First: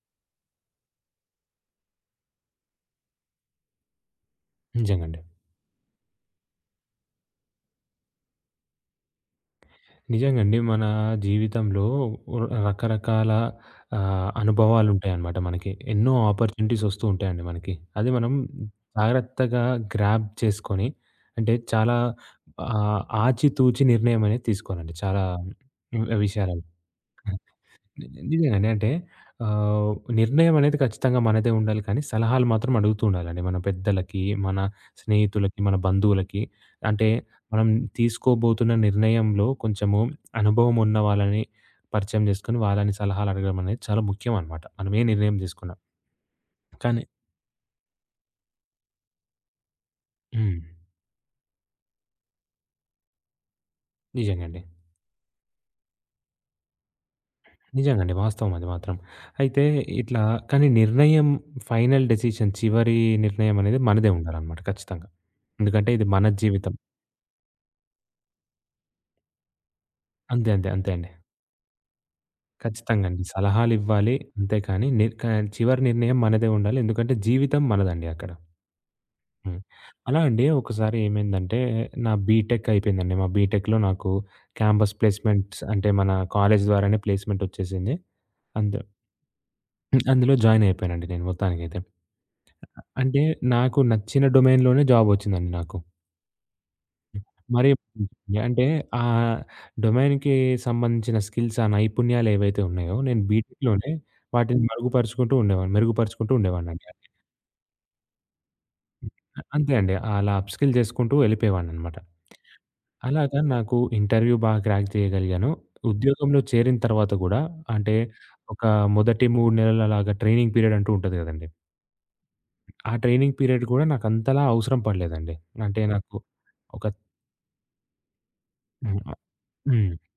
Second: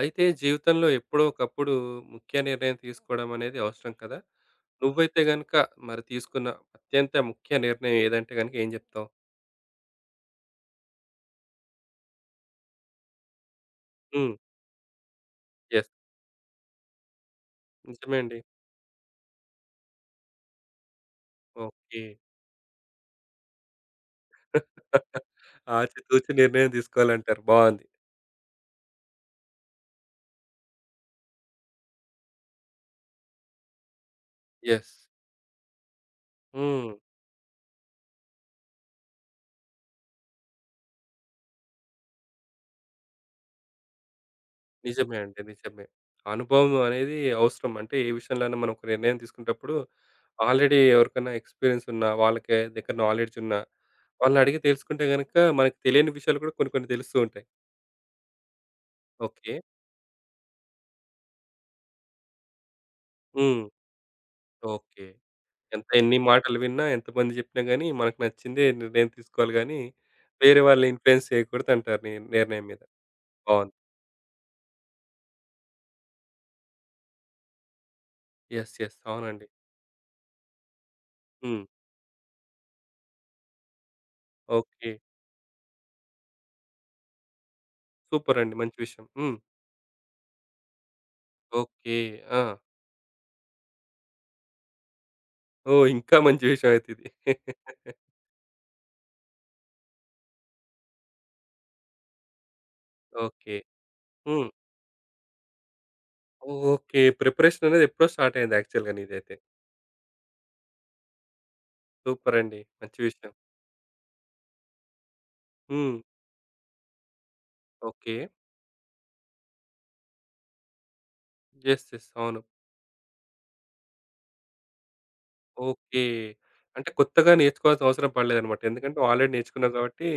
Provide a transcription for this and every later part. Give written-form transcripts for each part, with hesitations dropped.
అయితే జీవితంలో ఎప్పుడో ఒకప్పుడు ముఖ్య నిర్ణయం తీసుకోవడం అనేది అవసరం కదా! నిజంగండి. నువ్వైతే గనుక మరి తీసుకున్న అత్యంత ముఖ్య నిర్ణయం ఏదంటే గనుక ఏం చెప్తావు? నిజంగండి. మన జీవితంలో రకరకాల హ్మ్. అనుభవాలుంటాయన్నమాట మనకి. యెస్. ఎన్నో ఆపర్చునిటీస్ ఒస్తూ ఉంటాయండి మనకి. అది నిజమే మనం అండి. జాగ్రత్తగా గ్రాబ్ చేసుకొని అంటే చాలా ఓకే. ఆచితూచి నిర్ణయం అనేది తీసుకోవాలండి చాలా ఆచితూచి విషయాలలో. నిర్ణయం తీసుకోవాలంటారు. బావుంది. ని నిజంగానే. అంటే ఆహ్, నిర్ణయం అనేది ఖచ్చితంగా మనదే ఉండాలి కానీ, సలహాలు మాత్రం అడుగుతూ ఉండాలండి. మన పెద్దలకి, మన యెస్. స్నేహితులకి, మన బంధువులకి. హ్మ్. అంటే మనం తీసుకోబోతున్న నిర్ణయంలో కొంచెము అనుభవం ఉన్న వాళ్ళని పరిచయం చేసుకొని, వాళ్ళని సలహాలు అడగడం అనేది చాలా ముఖ్యం అనమాట. మనం ఏ నిజమే నిర్ణయం అండి. తీసుకున్నా. నిజమే. అనుభవం కానీ అనేది అవసరం. అంటే ఏ విషయంలోనైనా మనం ఒక నిర్ణయం తీసుకునేటప్పుడు హ్మ్. ఆల్రెడీ ఎవరికైనా ఎక్స్‌పీరియన్స్ ఉన్న వాళ్ళకి దగ్గర నాలెడ్జ్ ఉన్న వాళ్ళని నిజంగా అడిగి అండి. తెలుసుకుంటే గనుక మనకు తెలియని విషయాలు కూడా కొన్ని కొన్ని తెలుస్తూ ఉంటాయి. నిజంగా అండి. వాస్తవం అది మాత్రం. ఓకే. అయితే ఇట్లా కానీ నిర్ణయం ఫైనల్ డెసిషన్ చివరి నిర్ణయం హ్మ్. అనేది మనదే ఉండాలనమాట ఓకే. ఖచ్చితంగా. ఎంత ఎందుకంటే ఇది ఎన్ని మన మాటలు జీవితం. విన్నా, ఎంతమంది చెప్పినా గాని, మనకు నచ్చిందే నిర్ణయం తీసుకోవాలి గానీ, అంతే. వేరే అంతే. అంతే వాళ్ళని అండి. ఇన్‌ఫ్లుయెన్స్ చేయకూడదంటారు నిర్ణయం మీద. ఖచ్చితంగా అండి. బావుంది. సలహాలివ్వాలి. అంతే కానీ నిర్ క చివరి నిర్ణయం మనదే ఉండాలి. ఎందుకంటే జీవితం మనదండి అక్కడ. యెస్. యెస్. అవునండి. హ్మ్. అలా అండి ఒకసారి ఏమైందంటే హ్మ్. నా బీటెక్ అయిపోయిందండి. మా బీటెక్‌లో నాకు ఓకే. క్యాంపస్ ప్లేస్‌మెంట్స్ అంటే మన కాలేజ్ ద్వారానే ప్లేస్‌మెంట్ వచ్చేసింది. సూపరండి. మంచి అందు విషయం. హ్మ్. అందులో జాయిన్ అయిపోయానండి నేను మొత్తానికైతే. ఓకే. ఆ! అంటే నాకు నచ్చిన డొమైన్‌లోనే జాబ్ వచ్చిందండి నాకు. ఓహ్! ఇంకా మంచి విషయం అయితే ఇది. మరి అంటే ఆ డొమైన్‌కి సంబంధించిన స్కిల్స్, ఆ నైపుణ్యాలు ఏవైతే ఉన్నాయో, నేను ఓకే. బీటెక్‌లోనే హ్మ్. వాటిని మరుగుపరుచుకుంటూ ఉండేవాడిని. మెరుగుపరుచుకుంటూ ఉండేవాడినండి. ఓకే. ప్రిపరేషన్ అనేది ఎప్పుడో స్టార్ట్ అయింది యాక్చువల్‌గా నీదైతే. అంతే అండి. అలా అప్‌స్కిల్ చేసుకుంటూ వెళ్ళిపోయేవాడిననమాట. సూపరండి. మంచి విషయం. అలాగా నాకు ఇంటర్వ్యూ బాగా క్రాక్ చేయగలిగాను. హ్మ్. ఉద్యోగంలో చేరిన తర్వాత గూడా అంటే ఓకే. ఒక మొదటి 3 నెలలు అలాగా ట్రైనింగ్ పీరియడ్ అంటూ ఉంటది గదండీ. యెస్. యెస్. అవును. ఆ ట్రైనింగ్ పీరియడ్ గూడా నాకంతలా అవసరం పడలేదండి. అంటే ఓకే. నాకు ఒక అంటే కొత్తగా నేర్చుకోవాల్సిన అవసరం పడలేదనమాట. ఎందుకంటే హ్మ్. ఆల్రెడీ నేర్చుకున్నావు హ్మ్. కాబట్టి,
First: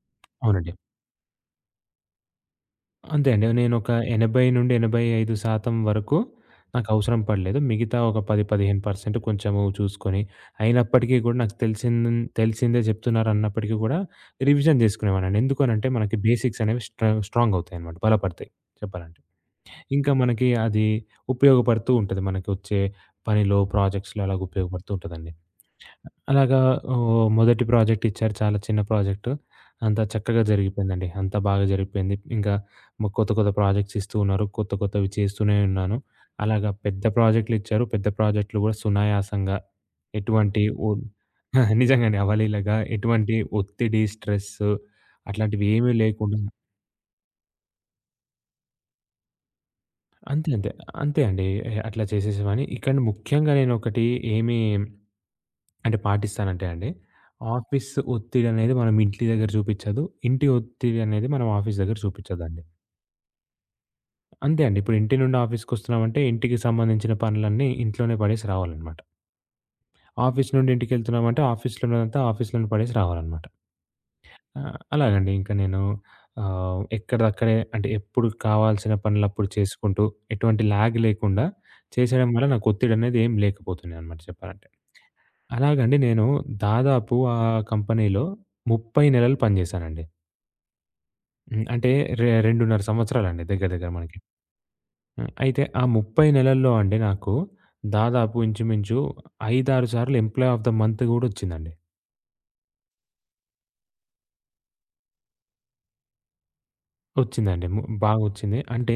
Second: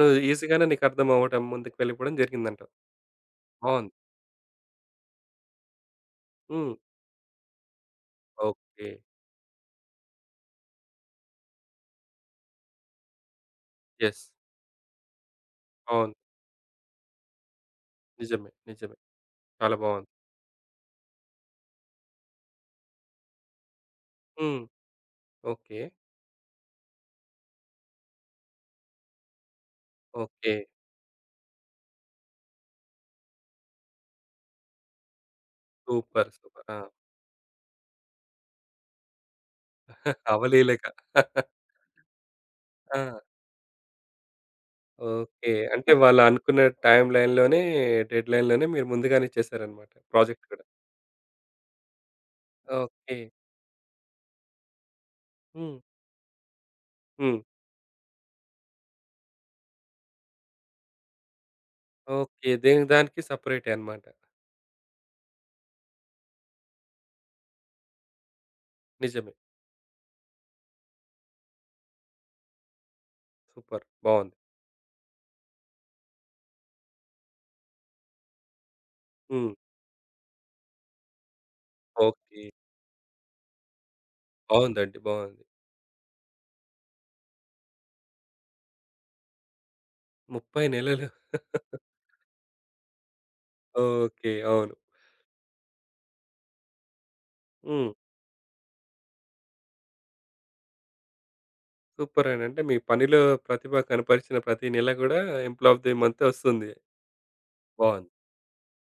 నువ్వు ఈజీగానే అవునండి. నీకు అర్థం అవ్వడం, ముందుకు వెళ్ళిపోవడం జరిగిందంటావు. అంతే అండి. నేనొక బావుంది. 80-85% వరకు హ్మ్. నాకవసరం పడలేదు. మిగతా ఒక 10, ఓకే. 15% కొంచెము చూసుకొని, అయినప్పటికీ గూడా నాకు తెలిసింది తెలిసిందే జెప్తున్నారన్నప్పటికీ గూడా యెస్. రివిజన్ జేసుకునేవాడినండి. ఎందుకనంటే, అవును. మనకి బేసిక్స్ అనేవి స్ట్రాంగవుతాయనమాట. బలపడతాయి నిజమే. నిజమే. చెప్పాలంటే. చాలా బావుంది. ఇంకా మనకి అది ఉపయోగపడుతూ ఉంటది. మనకొచ్చే పనిలో, ప్రాజెక్ట్స్‌లో అలాగ హ్మ్. ఉపయోగపడుతూ ఉంటదండి. ఓకే. అలాగా మొదటి ప్రాజెక్ట్ ఇచ్చారు. చాలా చిన్న ప్రాజెక్టు. అంతా చక్కగా ఓకే. జరిగిపోయిందండి. అంతా బాగా జరిగిపోయింది. ఇంకా కొత్త, కొత్త ప్రాజెక్ట్స్ ఇస్తూ ఉన్నారు. కొత్త, కొత్తవి చేస్తూనే ఉన్నాను. సూపర్. సూపర్. అలాగా ఆ! పెద్ద ప్రాజెక్ట్‌లు ఇచ్చారు. పెద్ద ప్రాజెక్ట్‌లు కూడా సునాయాసంగా ఎటువంటి అవలీలగా. ఒద్ నిజంగానే అవలీలగా ఆ! ఎటువంటి ఒత్తిడి, స్ట్రెస్సు ఓకే. అట్లాంటివి ఏమీ అంటే వాళ్ళు లేకుండా అనుకున్న టైమ్ లైన్‌లోనే, డెడ్‌లైన్‌లోనే మీరు ముందుగానే ఇచ్చేసారనమాట ప్రాజెక్ట్ అంతే, కూడా. అంతే. అంతే అండి. అట్లా చేసేసేవాడిని. ఇక్కడ ఓకే. ముఖ్యంగా నేనొకటి ఏమి హ్మ్. అంటే పాటిస్తానంటే అండి, హ్మ్. ఆఫీస్ ఒత్తిడనేది మనం ఇంటి దగ్గర చూపిచ్చదు. ఇంటి ఒత్తిడనేది మనం ఆఫీస్ దగ్గర ఓకే. చూపిచ్చదండి. దేనికి దానికి సెపరేటే అనమాట. అంతే అండి. ఇప్పుడు ఇంటి నుండి ఆఫీస్‌కొస్తున్నామంటే, ఇంటికి సంబంధించిన పనులన్నీ ఇంట్లోనే పడేసి రావాలనమాట. నిజమే. ఆఫీస్ నుండి ఇంటికెళ్తున్నామంటే, ఆఫీస్‌లో ఉన్నదంతా ఆఫీస్‌లోనే పడేసి రావాలనమాట. సూపర్. బావుంది. అలాగండి ఇంక నేను ఎక్కడిదక్కడే అంటే ఎప్పుడు కావాల్సిన పనులప్పుడు హ్మ్. చేసుకుంటూ, ఎటువంటి ల్యాగ్ లేకుండా చేసేయడం ఓకే. వల్ల నాకు ఒత్తిడనేది ఏం లేకపోతుండే అనమాట చెప్పాలంటే. బావుందండి. బావుంది. అలాగండి. నేను దాదాపు ఆ కంపెనీలో 30 నెలలు పనిజేశానండి. 30 నెలలు. హ్మ్. అంటే 2.5 సంవత్సరాలండి దగ్గర దగ్గర మనకి. ఓకే. అవును. హ్మ్. అయితే ఆ 30 నెలల్లో అండి నాకు హ్మ్. దాదాపు ఇంచుమించు 5, 6 సార్లు ఎంప్లాయ్ ఆఫ్ ద మంత్ గూడొచ్చిందండి. సూపరండి. అంటే మీ పనిలో ప్రతిభ కనపరిచిన ప్రతి నెల గూడా ఎంప్లాయ్ ఆఫ్ ది మంత్ ఒస్తుంది. ఒచ్చిందండి. బావుంది. బాగొచ్చింది. అంటే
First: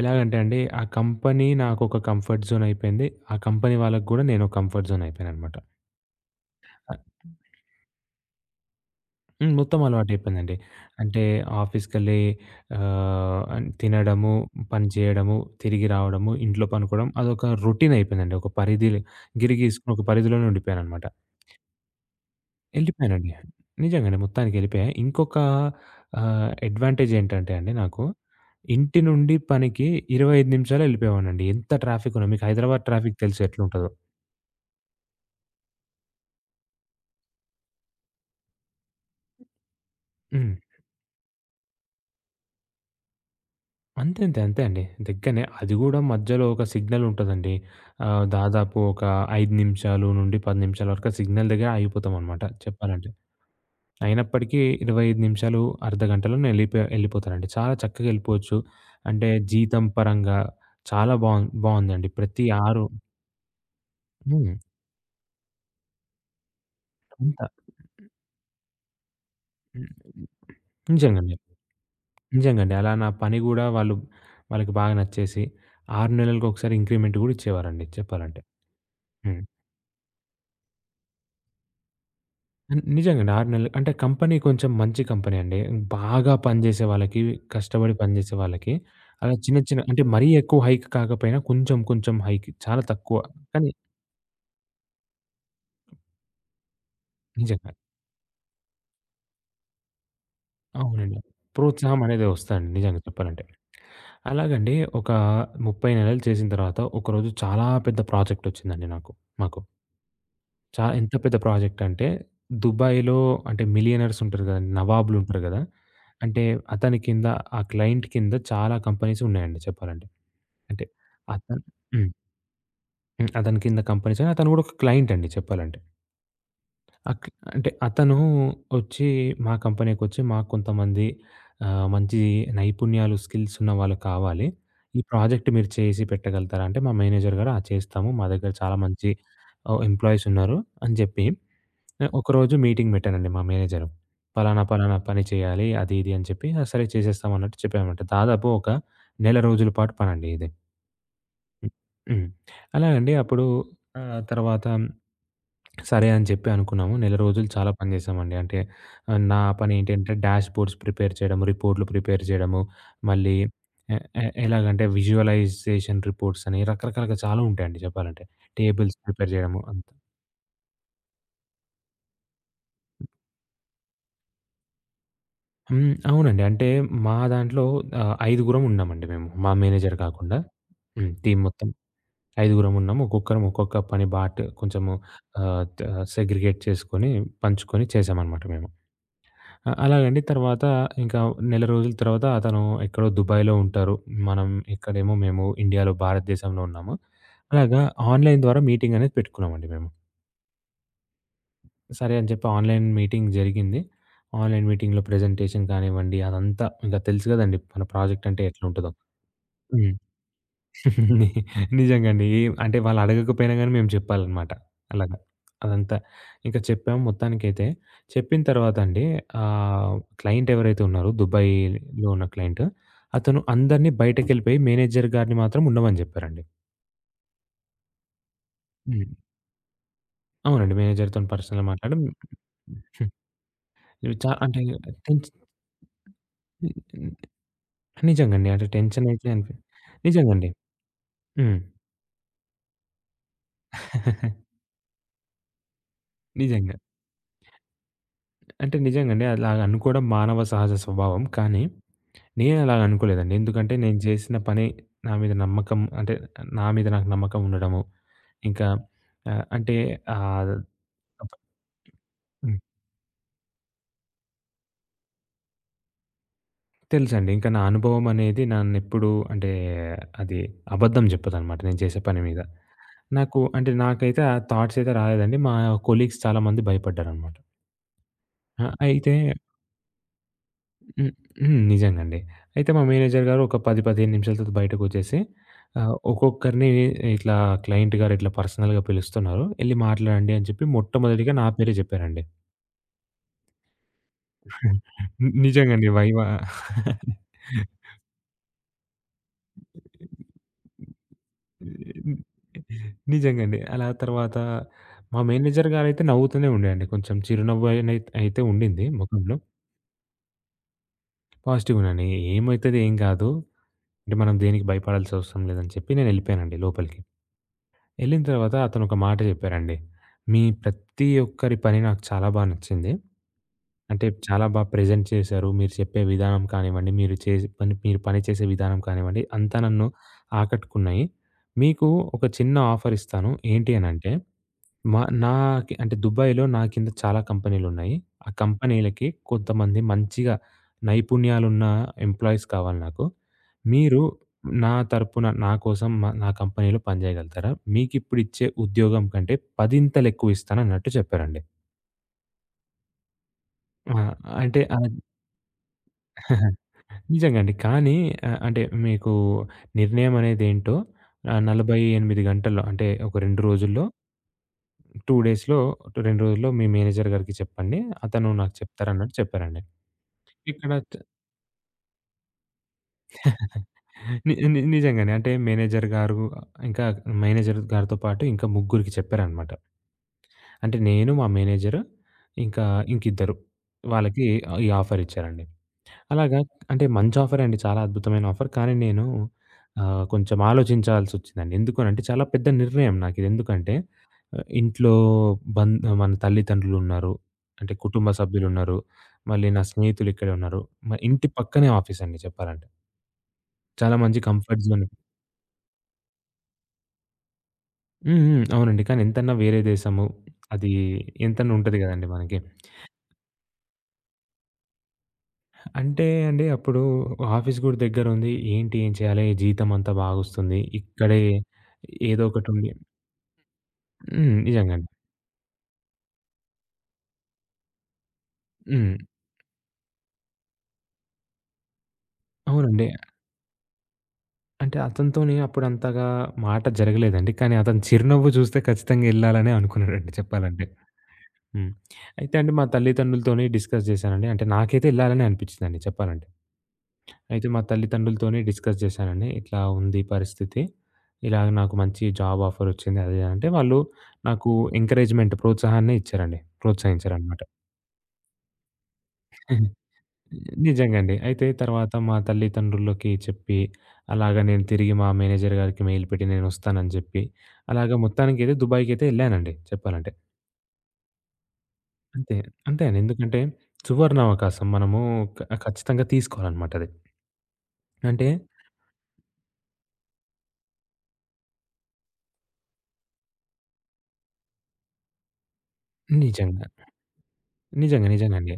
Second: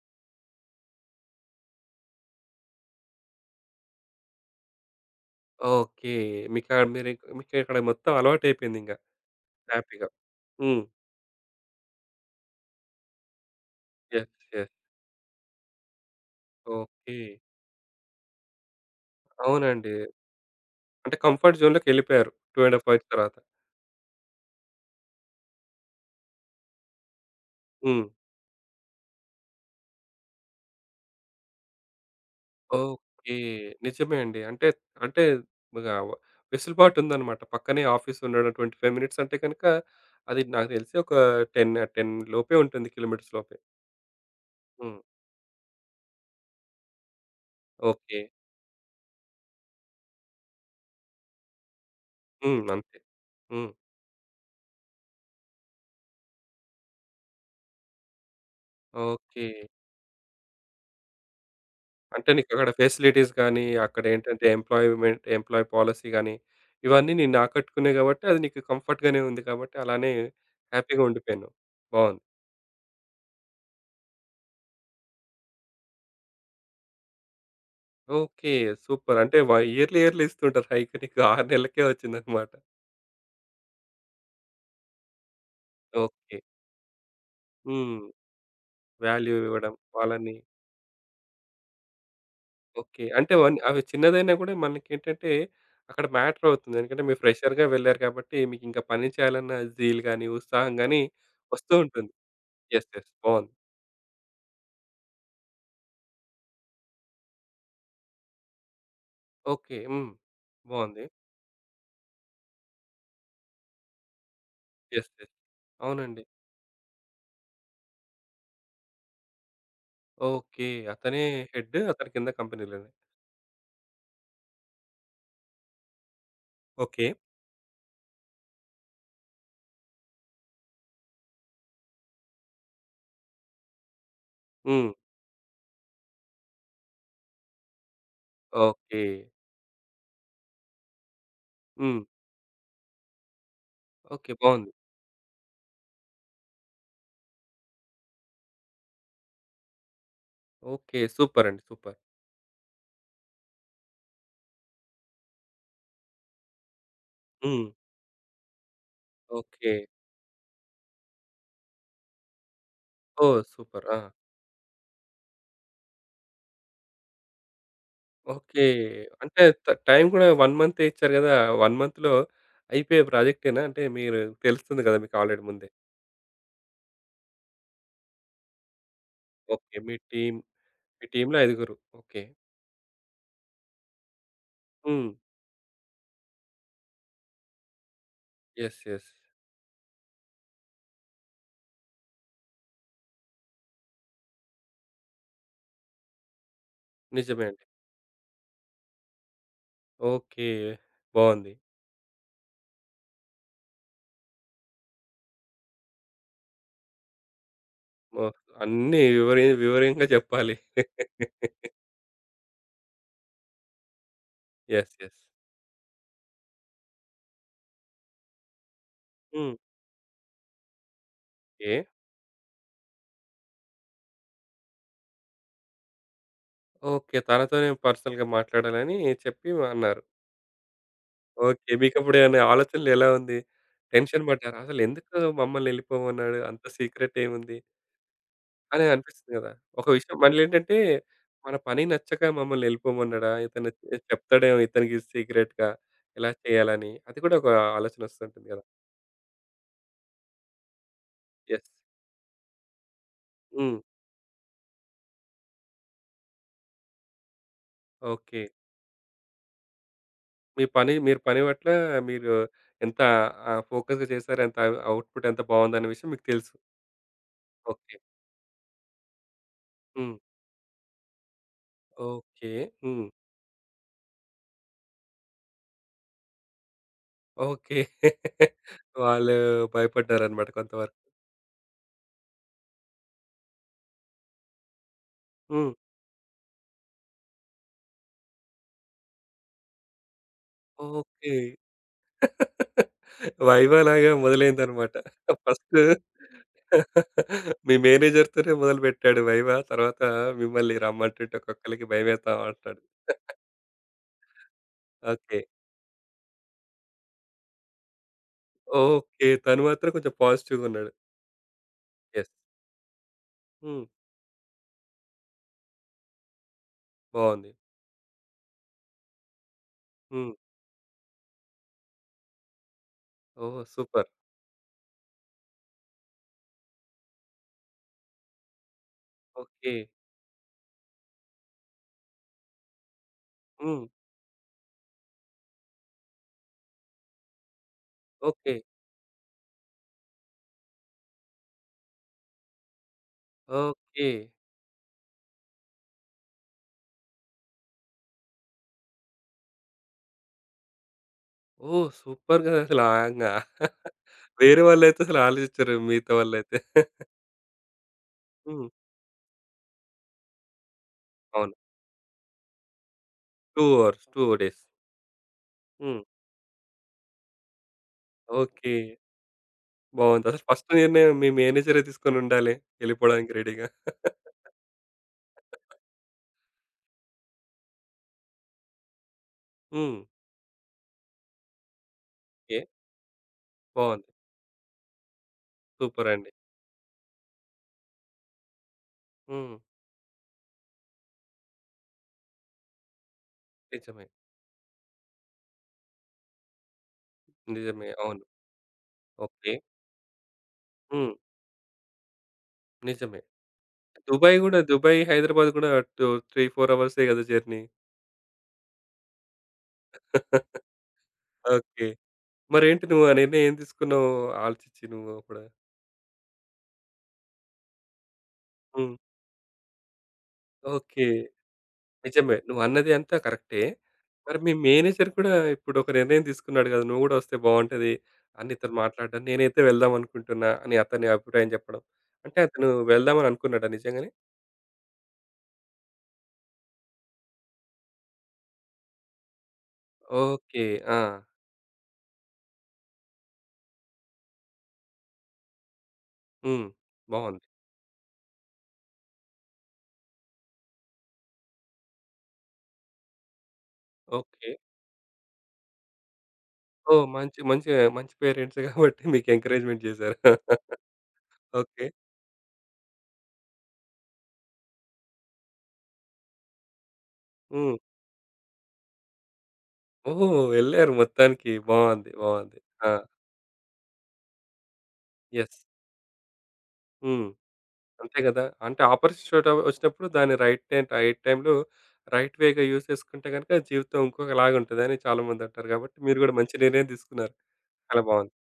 ఎలాగంటే అండి ఆ కంపెనీ నాకొక కంఫర్ట్ జోన్ అయిపోయింది. ఆ కంపెనీ వాళ్ళకి గూడా నేనో కంఫర్ట్ జోన్ అయిపోయాననమాట. ఓకే. మీకా మీరు మీకిక్కడ మొత్తం అలవాటయిపోయిందింక హ్మ్. మొత్తం హ్యాపీగా. అలవాటయిపోయిందండి. హ్మ్. అంటే ఆఫీస్‌కెళ్ళి ఆహ్, అన్ తినడము, యెస్. యెస్. పని చేయడము, తిరిగి రావడము, ఇంట్లో పనుకోవడం ఓకే. అదొక రొటీన్ అయిపోయిందండి. ఒక పరిధిలో గిరిగీసుకొని అవునండి. ఒక పరిధిలోనే ఉండిపోయాననమాట. అంటే కంఫర్ట్ జోన్‌లోకెళ్ళిపోయారు. 2½ ½ ఇయర్స్ ఎళ్ళిపోయానండి. తర్వాత. నిజంగానే మొత్తానికెళ్ళిపోయా. ఇంకొక అడ్వాంటేజ్ ఏంటంటే అండి నాకు, హ్మ్. ఇంటి నుండి పనికి 25 నిమిషాల్లో ఎళ్ళిపోయేవాడినండి. ఎంత ట్రాఫిక్ ఉన్నా మీకు హైదరాబాద్ ట్రాఫిక్ ఓకే. తెలుసు ఎట్లుంటదో. నిజమే అండి. అంటే, అంటే ఇగ వెసులుబాటు ఉందన్నమాట. పక్కనే ఆఫీస్ ఉండడం 25 మినిట్స్ అంటే గనుక, అది హ్మ్. నాకు తెలిసి ఒక 10 లోపే ఉంటుంది. కిలోమీటర్స్ లోపే. అంతే. అంతే. అంతే అండి. హ్మ్. దగ్గరనే. అది గూడా మధ్యలో ఒక సిగ్నల్ ఉంటదండి. ఓకే. దాదాపు ఒక 5 నిమిషాలు నుండి 10 నిమిషాల వరకు ఆ సిగ్నల్ దగ్గర ఆగిపోతామనమాట హ్మ్. అంతే. చెప్పాలంటే. హ్మ్. అయినప్పటికీ 25 నిమిషాలు, అర్ధగంటలో నేను ఎళ్ళిపోతానండి. చాలా చక్కగా ఎళ్ళిపోవచ్చు. అంటే ఓకే. జీతం పరంగా చాలా బావుందండి. అంటే ప్రతి నీకక్కడ 6 ఫెసిలిటీస్ గానీ, అక్కడేంటంటే హ్మ్. ఎంప్లాయిమెంట్ ఎంప్లాయీ పాలిసీ గానీ, ఇవన్నీ నిన్ను అంతా. ఆకట్టుకున్నాయి గాబట్టి, అది నీకు కంఫర్ట్ గానే ఉంది కాబట్టి, అలానే హ్యాపీగా నిజంగండి. ఉండిపోయాను. బావుంది. నిజంగండి. అలా నా పని గూడా వాళ్ళకి బాగా నచ్చేసి 6 నెలలకొకసారి ఇంక్రిమెంట్ గూడా ఇచ్చేవారండి చెప్పాలంటే. ఓకే. సూపర్. అంటే హ్మ్. ఇయర్లీ ఇస్తుంటారు హైక్. నీకు 6 నెల్లకే వచ్చిందన్నమాట. నిజంగండి. 6 నెలలు అంటే కంపెనీ కొంచెం మంచి కంపెనీ అండి. బాగా ఓకే. పనిజేసే వాళ్ళకి, కష్టపడి హ్మ్. పనిజేసే వాళ్ళకి అలా వాల్యూ చిన్న ఇవ్వడం చిన్న అంటే మరీ వాళ్ళని. ఎక్కువ హైక్ కాకపోయినా కొంచెం కొంచెం హైక్ చాలా ఓకే. తక్కువ. అంటే వన్ కానీ అవి చిన్నదైనా కూడా మనకేంటంటే అక్కడ మ్యాటర్ అవుతుంది. ఎందుకంటే మీరు ఫ్రెషర్‌గా నిజంగా వెళ్లారు కాబట్టి మీకింకా పని చేయాలన్న జీల్ గాని, ఉత్సాహం గాని అవునండి. వస్తూ ప్రోత్సాహం ఉంటుంది. అనేది వస్తదండి యెస్. నిజంగా యెస్. చెప్పాలంటే. బావుంది. అలాగండి ఒక 30 నెలలు చేసిన తర్వాత ఒకరోజు చాలా పెద్ద ప్రాజెక్టొచ్చిందండి నాకు. మాకు. ఓకే. హ్మ్. బావుంది. ఎంత పెద్ద ప్రాజెక్ట్ అంటే దుబాయ్‌లో అంటే మిలియనర్స్ ఉంటారు గదండీ. యెస్. యెస్. నవాబులుంటారు గదా! అవునండి. అంటే అతని కింద ఆ క్లయింట్ కింద చాలా కంపెనీస్ ఉన్నాయండి చెప్పాలంటే. ఓకే. అంటే అతనే అతను హెడ్. హ్మ్. అతని కింద కంపెనీలోనే. హ్మ్. అతని కింద కంపెనీస్ అని, అతను కూడా ఒక క్లయింట్ అండి చెప్పాలంటే. ఓకే. అక్ అంటే అతను వచ్చి మా కంపెనీకొచ్చి మాకు కొంతమంది మంచి నైపుణ్యాలు, స్కిల్స్ ఉన్న వాళ్ళు కావాలి. హ్మ్. ఈ ప్రాజెక్ట్ మీరు చేసి పెట్టగలుగుతారా? అంటే మా మేనేజర్ గారు, "ఆ! చేస్తాము. మా దగ్గర చాలా ఓకే. మంచి ఎంప్లాయీస్ ఉన్నారు" అని చెప్పి హ్మ్. ఒకరోజు మీటింగ్ పెట్టానండి మా మేనేజరు. ఓకే. "పలానా, బావుంది. పలానా పని చేయాలి. అది ఇది" అని చెప్పి, "ఆ! సరే చేసేస్తాం" అన్నట్టు చెప్పామన్నమాట. దాదాపు ఒక నెల రోజుల పాటు పనండి ఇది. ఓకే. సూపర్ అండి. సూపర్. హ్మ్. అలా అండి. అప్పుడు తర్వాత సరే అని చెప్పి అనుకున్నాము. నెల రోజులు హ్మ్. చాలా పని చేశామండి. అంటే నా పని ఓకే. ఏంటంటే డాష్ బోర్డ్స్ ప్రిపేర్ చేయడము, రిపోర్ట్‌లు ప్రిపేర్ చేయడము, మళ్ళీ ఓహ్! సూపర్. ఎ ఆ! ఎ ఎలాగంటే విజువలైజేషన్ రిపోర్ట్స్ అని రకరకాలుగా చాలా ఉంటాయండి చెప్పాలంటే. ఓకే. టేబుల్స్ ప్రిపేర్ అంటే చేయడము అంత. టైం గూడా 1 మంతే ఇచ్చారు గదా! 1 మంత్‌లో అయిపోయే ప్రాజెక్టేనా? అంటే మీరు తెలుస్తుంది గదా! మీకు ఆల్రెడీ ముందే. హ్మ్. అవునండి. అంటే మా దాంట్లో ఐదుగురం ఉన్నామండి మేము. మా ఓకే. మేనేజర్ కాకుండా. మీ హ్మ్. టీమ్‌లో టీమ్ మొత్తం. ఐదుగురు. ఓకే. ఐదుగురమున్నాం. ఒక్కొక్కరం ఒక్కొక్క పని బాటు కొంచెము హ్మ్. ఆహ్, త సెగ్రిగేట్ చేసుకొని, పంచుకొని చేశామనమాట మేము. యెస్. యెస్. అలాగండి. తర్వాత ఇంకా నెల రోజుల తర్వాత అతను ఎక్కడో దుబాయ్‌లో ఉంటారు. మనం ఇక్కడేమో మేము ఇండియాలో భారతదేశంలో ఉన్నాము. నిజమే అండి. అలాగా ఆన్‌లైన్ ద్వారా మీటింగ్ అనేది పెట్టుకున్నామండి మేము. ఓకే. బావుంది. సరే అని చెప్పి ఆన్‌లైన్ మీటింగ్ జరిగింది. ఆన్‌లైన్ మీటింగ్‌లో ప్రెజెంటేషన్ కానివ్వండి అదంతా ఇంక తెలుసు గదండీ! మన ప్రాజెక్ట్ ఓహ్! అంటే ఎట్లుంటదో. అన్నీ హ్మ్. వివరంగా జెప్పాలి. ని నిజంగా అండి. ఏం అంటే వాళ్ళు అడగకపోయినా గాని మేము చెప్పాలనమాట. యెస్. అలాగా. యెస్. అదంతా. ఇంక చెప్పాము మొత్తానికైతే. చెప్పిన తర్వాత అండి హ్మ్. క్లయింట్ ఎవరైతే ఉన్నారో ఏ దుబాయ్‌లో ఉన్న క్లయింట్, అతను అందరిని బయటకెళ్ళిపోయి మేనేజర్ గారిని మాత్రం ఉండమని చెప్పారండి. ఓకే. తనతోనే పర్సనల్‌గా మాట్లాడాలని హ్మ్. చెప్పి అన్నారు. అవునండి. మేనేజర్‌తోని పర్సనల్‌గా ఓకే. మాట్లాడడం మీకప్పుడేమన్నా ఆలోచనలు ఎలా హ్మ్. ఉంది? టెన్షన్ చ పడ్డారా? అంటే అసలెందుకు టెన్స్ మమ్మల్ని ఎళ్ళిపోమన్నాడు? అంత సీక్రెట్ ఏముంది? నిజంగండి. అంటే అని టెన్షన్ అయితే అనిపిస్తుంది గదా! ఒక విషయం నిజంగండి. మళ్ళేంటంటే, మన హ్మ్. పని నచ్చక మమ్మల్ని ఎళ్ళిపోమన్నాడా? ఇతను చెప్తాడేమో ఇతనికి సీక్రెట్‌గా ఎలా నిజంగా. చేయాలని. అది కూడా ఒక ఆలోచనొస్తుంటుంది గదా! అంటే నిజంగండి. అలాగ అనుకోవడం మానవ సహజ స్వభావం. కానీ యెస్. నేనలా అనుకోలేదండి. ఎందుకంటే హ్మ్. నేను చేసిన పని నా మీద నమ్మకం అంటే నా మీద నాకు నమ్మకం ఉండడము. ఓకే. ఇంకా ఆహ్, అంటే ఆహ్, మీ పని మీరు పని పట్ల మీరు హ్మ్. ఎంత ఆహ్, ఫోకస్‌గా చేశారు, ఎంత అవుట్‌పుట్ ఎంత బావుందనే విషయం మీకు తెలుసు. తెలుసండి. ఇంకా నా ఓకే. అనుభవం అనేది నన్నెప్పుడు అంటే హ్మ్. అది అబద్ధం చెప్పదనమాట నేను చేసే పని మీద. ఓకే. హ్మ్. నాకు అంటే నాకైతే ఆ థాట్స్ అయితే రాలేదండి. మా కొలీగ్స్ చాలామంది భయపడ్డారనమాట. ఓకే. ఆ! అయితే వాళ్ళు భయపడ్డారన్నమాట కొంతవరకు. హ్మ్. హ్మ్. నిజంగండి. అయితే మా మేనేజర్ గారు ఒక 10, 15 నిమిషాల తర్వాత బయటకొచ్చేసి హ్మ్. ఒక్కొక్కరిని ఇట్లా క్లయింట్ గారు ఇట్లా పర్సనల్‌గా పిలుస్తున్నారు. ఎళ్లి మాట్లాడండి అని చెప్పి మొట్టమొదటిగా ఓకే. నా పేరే జెప్పారండి. వైవా లాగా మొదలైందనమాట. ఫస్టు నిజంగండి. వైవా మీ మేనేజర్‌తోనే మొదలుపెట్టాడు వైవా. తర్వాత మిమ్మల్ని రమ్మంటుంటే ఒక్కొక్కళ్ళకి భయమేస్తా అంటాడు. నిజంగండి. అలా తర్వాత మా ఓకే. మేనేజర్ గారైతే నవ్వుతూనే ఉండేయండి. కొంచెం చిరునవ్వు అయిన అయితే ఉండింది ఓకే. ముఖంలో. తను మాత్రం కొంచెం పాజిటివ్‌గున్నాడు. పాజిటివ్‌గానే యెస్. ఏమైతది? ఏం గాదు. హ్మ్. అంటే మనం దేనికి భయపడాల్సిన అవసరం లేదని చెప్పి నేనెళ్ళిపోయానండి లోపలికి. బావుంది. ఎళ్ళిన తర్వాత అతనొక మాట చెప్పారండి. హ్మ్. "మీ ప్రతి ఒక్కరి పని నాకు చాలా నచ్చింది. ఓహ్! అంటే సూపర్. చాలా ప్రెజెంట్ చేశారు. మీరు చెప్పే విధానం కానివ్వండి, మీరు పని చేసే విధానం కానివ్వండి, అంతా ఓకే. నన్ను ఆకట్టుకున్నాయి. మీకు ఒక చిన్న ఆఫర్ ఇస్తాను. ఏంటి హ్మ్. అనంటే" మా నాకి అంటే దుబాయ్‌లో నా కింద చాలా కంపెనీలున్నాయి. ఆ ఓకే. కంపెనీలకి కొంతమంది మంచిగా నైపుణ్యాలున్న ఎంప్లాయీస్ కావాలి నాకు. మీరు ఓకే. నా తరపున నా కోసం నా కంపెనీలో పని జేయగలుగుతారా? మీకిప్పుడిచ్చే ఉద్యోగం కంటే పదింతలెక్కువ ఇస్తానన్నట్టు చెప్పారండి. ఓహ్! సూపర్ గదసల ఆంగా. ఆ! అంటే వేరే వాళ్ళైతే అసలు ఆలోచించరు మిగతా వాళ్ళైతే. నిజంగా అండి. కానీ అంటే హ్మ్. మీకు నిర్ణయం అనేదేంటో అవును. 48 గంటల్లో అంటే ఒక 2 2 రోజుల్లో అవర్స్, 2 డేస్. 2 డేస్‌లో హ్మ్. 2 రోజుల్లో మీ మేనేజర్ గారికి చెప్పండి. అతను నాకు ఓకే. చెప్తారన్నట్టు చెప్పారండి. బావుంది. అసలు ఇక్కడ ఫస్ట్ చ నిర్ణయం మీ మేనేజరే తీసుకొనుండాలి ఎళ్ళిపోవడానికి రెడీగా. ని ని నిజంగానే. అంటే మేనేజర్ గారు ఇంకా మేనేజర్ గారితో పాటు ఇంకా ముగ్గురికి చెప్పారనమాట. హ్మ్. అంటే నేను, మా మేనేజర్ ఓకే. ఇంకా ఇంకిద్దరు బావుంది. వాళ్ళకి ఈ ఆఫర్ ఇచ్చారండి. సూపరండి. అలాగా అంటే మంచి ఆఫరే అండి. చాలా అద్భుతమైన ఆఫర్. కానీ నేను హ్మ్. కొంచెం ఆలోచించాల్సొచ్చిందండి. ఎందుకనంటే చాలా పెద్ద నిర్ణయం నాకిది. ఎందుకంటే నిజమే. ఆహ్, ఇంట్లో బం మన తల్లిదండ్రులున్నారు. అంటే నిజమే. కుటుంబ అవును. సభ్యులున్నారు. మళ్ళీ ఓకే. నా స్నేహితులు ఇక్కడే ఉన్నారు. మా హ్మ్. ఇంటి పక్కనే ఆఫీస్ అండి చెప్పాలంటే. నిజమే. చాలా మంచి దుబాయ్ గూడా కంఫర్ట్ జోన్. దుబాయ్, హైదరాబాద్ గూడా టూ 3, 4 అవర్సే గదా! జర్నీ. హ్మ్. హ్మ్. అవునండి. కానీ ఎంతన్నా వేరే దేశము. అది ఎంతన్నా ఉంటది ఓకే. గదండీ మనకి. మరేంటి నువ్వు ఆ నిర్ణయం ఏం తీసుకున్నావు ఆలోచించి నువ్వు అప్పుడు? అంటే అండి అప్పుడు ఆఫీస్ గూడా దగ్గరుంది. ఏంటి? ఏం హ్మ్. చేయాలి? జీతం అంతా బాగొస్తుంది. ఓకే. ఇక్కడే ఏదో నిజమే. ఒకటుండి నువ్వన్నది అంతా కరెక్టే. హ్మ్. మరి మీ నిజంగానే. మేనేజర్ కూడా ఇప్పుడు ఒక నిర్ణయం తీసుకున్నాడు కదా! నువ్వు గూడా వస్తే బావుంటది అని ఇతను హ్మ్. మాట్లాడడం. నేనైతే వెళ్దామనుకుంటున్నా అని అతని అభిప్రాయం చెప్పడం. అంటే అతను అవునండి. వెళ్దామని అనుకున్నాడా నిజంగానే? అంటే అతనితోని అప్పుడు అంతగా మాట జరగలేదండి. కానీ అతని చిరునవ్వు చూస్తే ఖచ్చితంగా ఎళ్ళాలనే అనుకున్నానండి ఓకే. చెప్పాలంటే. ఆ! హ్మ్. అయితే అండి మా తల్లిదండ్రులతోని డిస్కస్ చేశానండి. అంటే నాకైతే ఎళ్ళాలని అనిపించిందండి చెప్పాలంటే. హ్మ్. బావుంది. అయితే మా తల్లిదండ్రులతోని డిస్కస్ చేశానండి. ఇట్లా ఉంది పరిస్థితి. ఇలా నాకు మంచి జాబ్ ఆఫర్ వచ్చింది. అది ఇది అంటే వాళ్ళు ఓకే. నాకు ఎంకరేజ్‌మెంట్ ప్రోత్సాహాన్నే ఇచ్చారండి. ఓహ్! ప్రోత్సహించారనమాట. మంచి మంచి మంచి పేరెంట్స్ కాబట్టి మీకు ఎంకరేజ్‌మెంట్ చేశారు. నిజంగా అండి. అయితే ఓకే. తర్వాత మా తల్లిదండ్రులకి చెప్పి, అలాగ నేను తిరిగి మా మేనేజర్ గారికి మెయిల్ పెట్టి నేనొస్తానని జెప్పి, హ్మ్. అలాగ మొత్తానికైతే దుబాయ్‌కైతే ఎళ్ళానండి చెప్పాలంటే. ఓహ్! వెళ్లారు మొత్తానికి. బావుంది. అంతే. బావుంది. అంతే ఆ! అండి. ఎందుకంటే సువర్ణావకాశం మనము క యెస్. ఖచ్చితంగా తీసుకోవాలనమాట అది. హ్మ్. అంతే అంటే గదా! అంటే ఆపర్చునిటీ చోట వచ్చినప్పుడు దాన్ని రైట్ టైంలో రైట్ వేగా యూజ్ చేసుకుంటే గనుక జీవితం ఇంకొకలాగా ఉంటదని చాలామంది అంటారు గాబట్టి, మీరు గూడా మంచి నిజంగా. నిర్ణయం తీసుకున్నారు. చాలా నిజంగా. బావుంది. నిజంగండి.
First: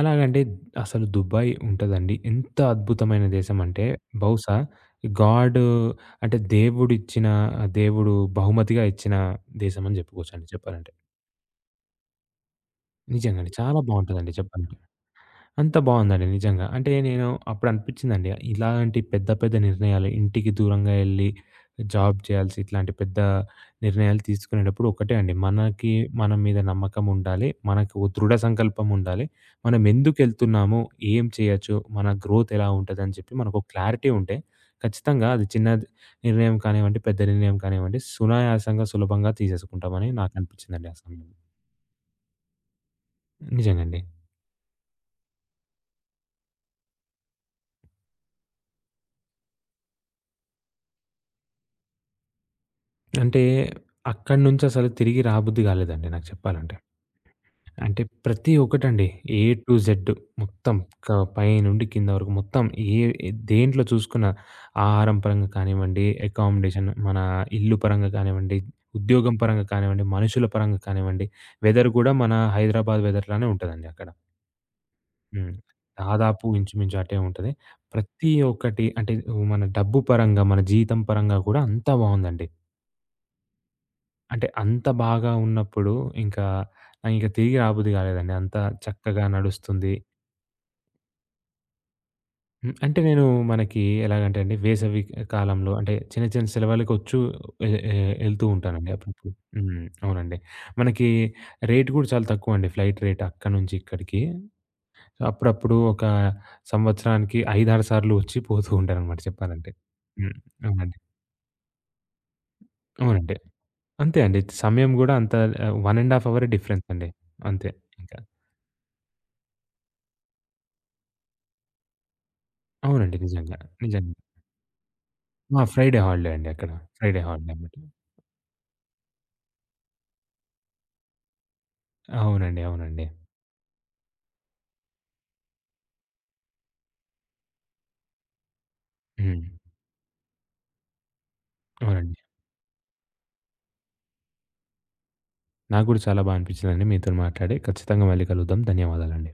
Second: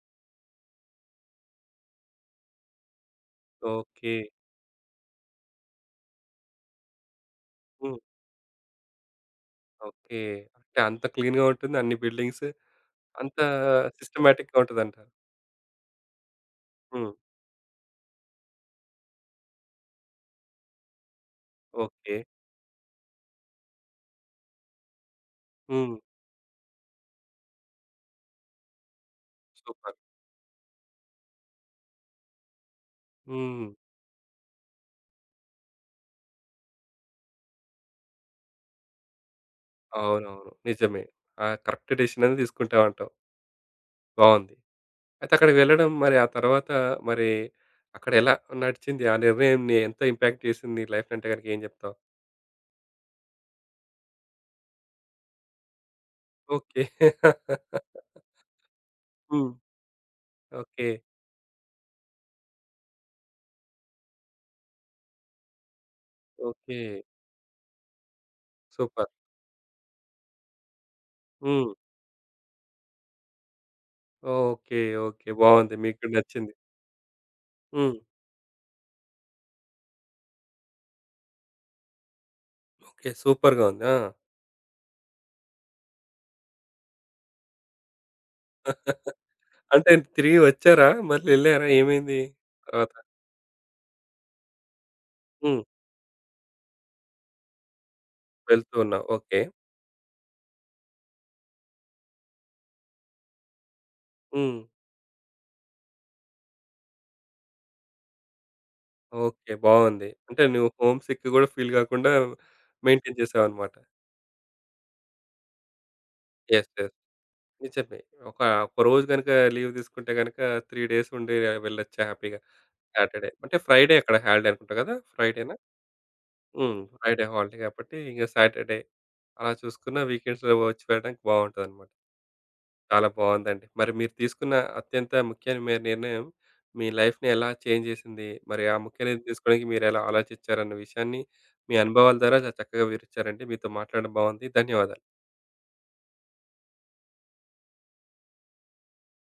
అలాగంటే అసలు దుబాయ్ ఉంటదండి. ఎంత అద్భుతమైన దేశం అంటే ఓకే. బహుశా గాడ్ అంటే హ్మ్. దేవుడు బహుమతిగా ఇచ్చిన దేశం అని ఓకే. జెప్పుకోవచ్చండి అంటే చెప్పాలంటే. అంత క్లీన్‌గా ఉంటుంది. అన్ని బిల్డింగ్స్ అంత నిజంగానే. చాలా బావుంటదండి సిస్టమాటిక్‌గా చెప్పాలంటే. ఉంటదంటారు. అంత బావుందండి నిజంగా. అంటే హ్మ్. నేను అప్పుడు అనిపిచ్చిందండి. ఇలాంటి పెద్ద పెద్ద నిర్ణయాలు ఇంటికి దూరంగా ఎళ్లి ఓకే. జాబ్ చేయాల్సి ఇట్లాంటి పెద్ద నిర్ణయాలు తీసుకునేటప్పుడు ఒకటే అండి. మనకి హ్మ్. మన మీద నమ్మకం ఉండాలి. మనకు ఓ దృఢ సంకల్పం ఉండాలి. మనం సూపర్. ఎందుకెళ్తున్నాము? ఏం చేయొచ్చు? మన గ్రోత్ ఎలా ఉంటదని చెప్పి మనకు హ్మ్. క్లారిటీ ఉంటే ఖచ్చితంగా అది చిన్న నిర్ణయం కానివ్వండి, పెద్ద నిర్ణయం కానివ్వండి సునాయాసంగా, సులభంగా తీసేసుకుంటామని అవునవును. నాకనిపిచ్చిందండి ఆ నిజమే. సమయంలో. ఆ కరెక్ట్ డెసిషననే తీసుకుంటామంటావు. నిజంగండి. బావుంది. అయితే అక్కడికి వెళ్ళడం మరి ఆ తర్వాత మరి అక్కడ ఎలా నడిచింది? ఆ నిర్ణయం ఎంత ఇంపాక్ట్ చేసింది నీ లైఫ్‌ని అంటే గనుక ఏం చెప్తావు? అంటే, అక్కడి నుంచసలు తిరిగి రాబుద్ది గాలేదండి నాకు చెప్పాలంటే. ఓకే. అంటే ప్రతి ఒక్కటండి. A hmm. టు జెడ్ మొత్తం ఓకే. పైనుండి కింద వరకు మొత్తం ఏ ఏ- దేంట్లో చూసుకున్నా ఆహారం పరంగా కానివ్వండి, ఓకే. అకామిడేషన్ మన ఇల్లు పరంగా కానివ్వండి, సూపర్. ఉద్యోగం పరంగా కానివ్వండి, మనుషుల పరంగా కానివ్వండి, హ్మ్. వెదర్ గూడా మన హైదరాబాద్ వెదర్ లానే ఉంటదండి అక్కడ. ఓకే. ఓకే. హ్మ్. బాగుంది. మీకు దాదాపు నచ్చింది. ఇంచుమించు అటే ఉంటది. హ్మ్. ప్రతి ఒక్కటి అంటే, మన డబ్బు పరంగా, మన జీతం పరంగా గూడా అంతా బావుందండి. ఓకే. సూపర్‌గా ఉంది. ఆ! అంటే అంత బాగా ఉన్నప్పుడు ఇంకా నాకింక తిరిగి రాబుద్ది కాలేదండి. అంత చక్కగా అంటే నడుస్తుంది. తిరిగి వచ్చారా? మళ్ళీ ఎళ్లారా? ఏమైంది హ్మ్. తర్వాత? అంటే నేను మనకి ఎలాగంటే అండి వేసవి హ్మ్. కాలంలో అంటే చిన్న చిన్న సెలవులకొచ్చు ఎ ఎ ఎళ్తూ వెళ్తూ ఉంటానండి ఉన్నావు. అప్పుడప్పుడు. ఓకే. హ్మ్. అవునండి. మనకి రేట్ గూడా చాలా తక్కువండి ఫ్లైట్ రేట్ అక్కడి నుంచి ఇక్కడికి. హ్మ్. సో అప్పుడప్పుడు ఒక సంవత్సరానికి 5, 6 సార్లు ఒచ్చి పోతూ ఉంటాననమాట ఓకే. చెప్పాలంటే. బాగుంది. హ్మ్. అంటే నువ్వు అవునండి. హోమ్ సిక్ కూడా ఫీల్ గాకుండా మెయింటైన్ అవునండి. చేసావన్నమాట. అంతే అండి. సమయం గూడా అంత 1 ½ అవరే యెస్. Difference yes. అండి. అంతే నిజమే. ఇంకా. ఒక ఒక రోజు గనుక లీవ్ తీసుకుంటే గనుక 3 డేస్ ఉండి వెళ్ళొచ్చు హ్యాపీగా. అవునండి. సాటర్‌డే అంటే నిజంగా. ఫ్రైడే నిజంగా. అక్కడ హాలిడే అనుకుంటా కదా! ఫ్రైడేనా? ఆ! ఫ్రైడే హాలిడే అండి అక్కడ. హ్మ్. ఫ్రైడే ఫ్రైడే హాలిడే హాలిడే అనమాట. కాబట్టి ఇంక సాటర్‌డే అలా చూసుకున్న వీకెండ్స్‌లో వచ్చి వెళ్ళడానికి బావుంటదనమాట. అవునండి. అవునండి. చాలా బావుందండి. మరి మీరు తీసుకున్న అత్యంత ముఖ్యమైన నిర్ణయం మీ లైఫ్‌ని ఎలా చేంజ్ చేసింది? మరి ఆ ముఖ్య నిర్ణయం హ్మ్. తీసుకోవడానికి మీరెలా ఆలోచించారన్న విషయాన్ని మీ అనుభవాల అవునండి. ద్వారా చాలా చక్కగా వివరిచ్చారండి. మీతో మాట్లాడడం బావుంది. ధన్యవాదాలు. నాకు గూడా చాలా బా అనిపించిందండి మీతోని మాట్లాడి. ఖచ్చితంగా మళ్ళీ కలుద్దాం. ధన్యవాదాలండి.